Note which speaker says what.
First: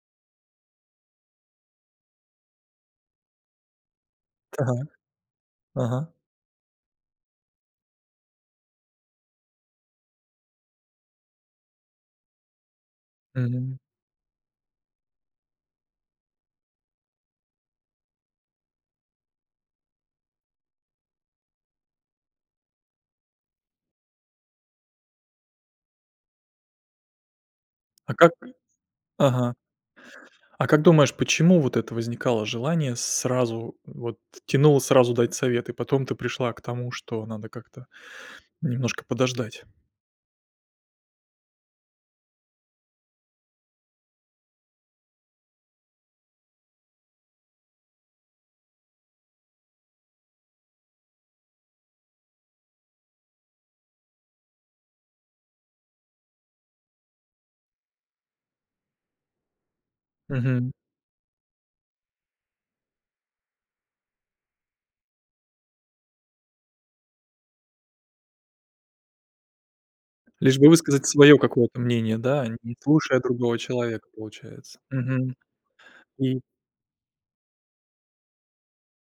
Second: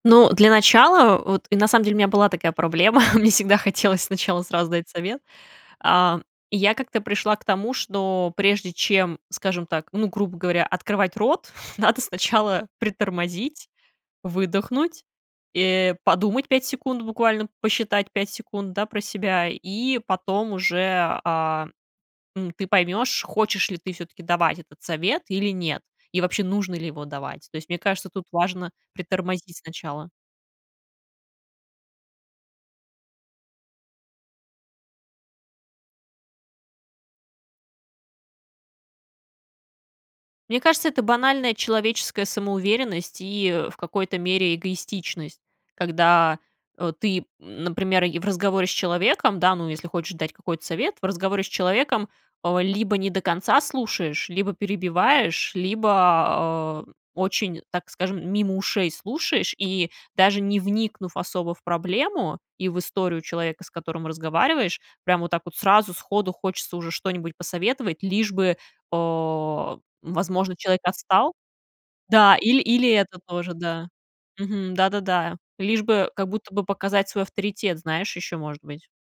Speaker 1: Ну, для начала, вот, и на самом деле у меня была такая проблема, мне всегда хотелось сначала
Speaker 2: Так,
Speaker 1: сразу дать совет.
Speaker 2: ага.
Speaker 1: А, я как-то пришла к тому, что прежде чем, скажем так, ну, грубо говоря, открывать рот, надо сначала притормозить,
Speaker 2: Мгм.
Speaker 1: выдохнуть, э, подумать 5 секунд, буквально посчитать 5 секунд, да, про себя, и потом уже, э, м, ты поймёшь, хочешь ли ты всё-таки давать этот совет или нет, и вообще нужно ли его давать. То есть, мне кажется,
Speaker 2: А
Speaker 1: тут
Speaker 2: как...
Speaker 1: важно
Speaker 2: Ага.
Speaker 1: притормозить сначала.
Speaker 2: А как думаешь, почему вот это возникало желание сразу вот тянуло сразу дать совет, и потом ты пришла к тому, что надо как-то немножко подождать?
Speaker 1: Мне кажется, это банальная человеческая самоуверенность и в какой-то мере эгоистичность. Когда, э, ты, например, в разговоре с человеком, да, ну, если хочешь дать какой-то совет, в разговоре с человеком, э, либо не до конца слушаешь, либо перебиваешь, либо, э, очень, так скажем, мимо ушей слушаешь. И даже не
Speaker 2: Мгм.
Speaker 1: вникнув особо в проблему и в историю человека, с которым разговариваешь, прям вот так вот сразу сходу хочется уже что-нибудь посоветовать, лишь бы, э, возможно,
Speaker 2: Лишь бы
Speaker 1: человек
Speaker 2: высказать
Speaker 1: отстал
Speaker 2: своё какое-то мнение,
Speaker 1: Да,
Speaker 2: да,
Speaker 1: ил
Speaker 2: не
Speaker 1: или это
Speaker 2: слушая
Speaker 1: тоже,
Speaker 2: другого
Speaker 1: да.
Speaker 2: человека,
Speaker 1: Мгм.
Speaker 2: получается. Мгм.
Speaker 1: Да-да-да, лишь бы, как
Speaker 2: И...
Speaker 1: будто бы показать свой авторитет, знаешь, ещё может быть.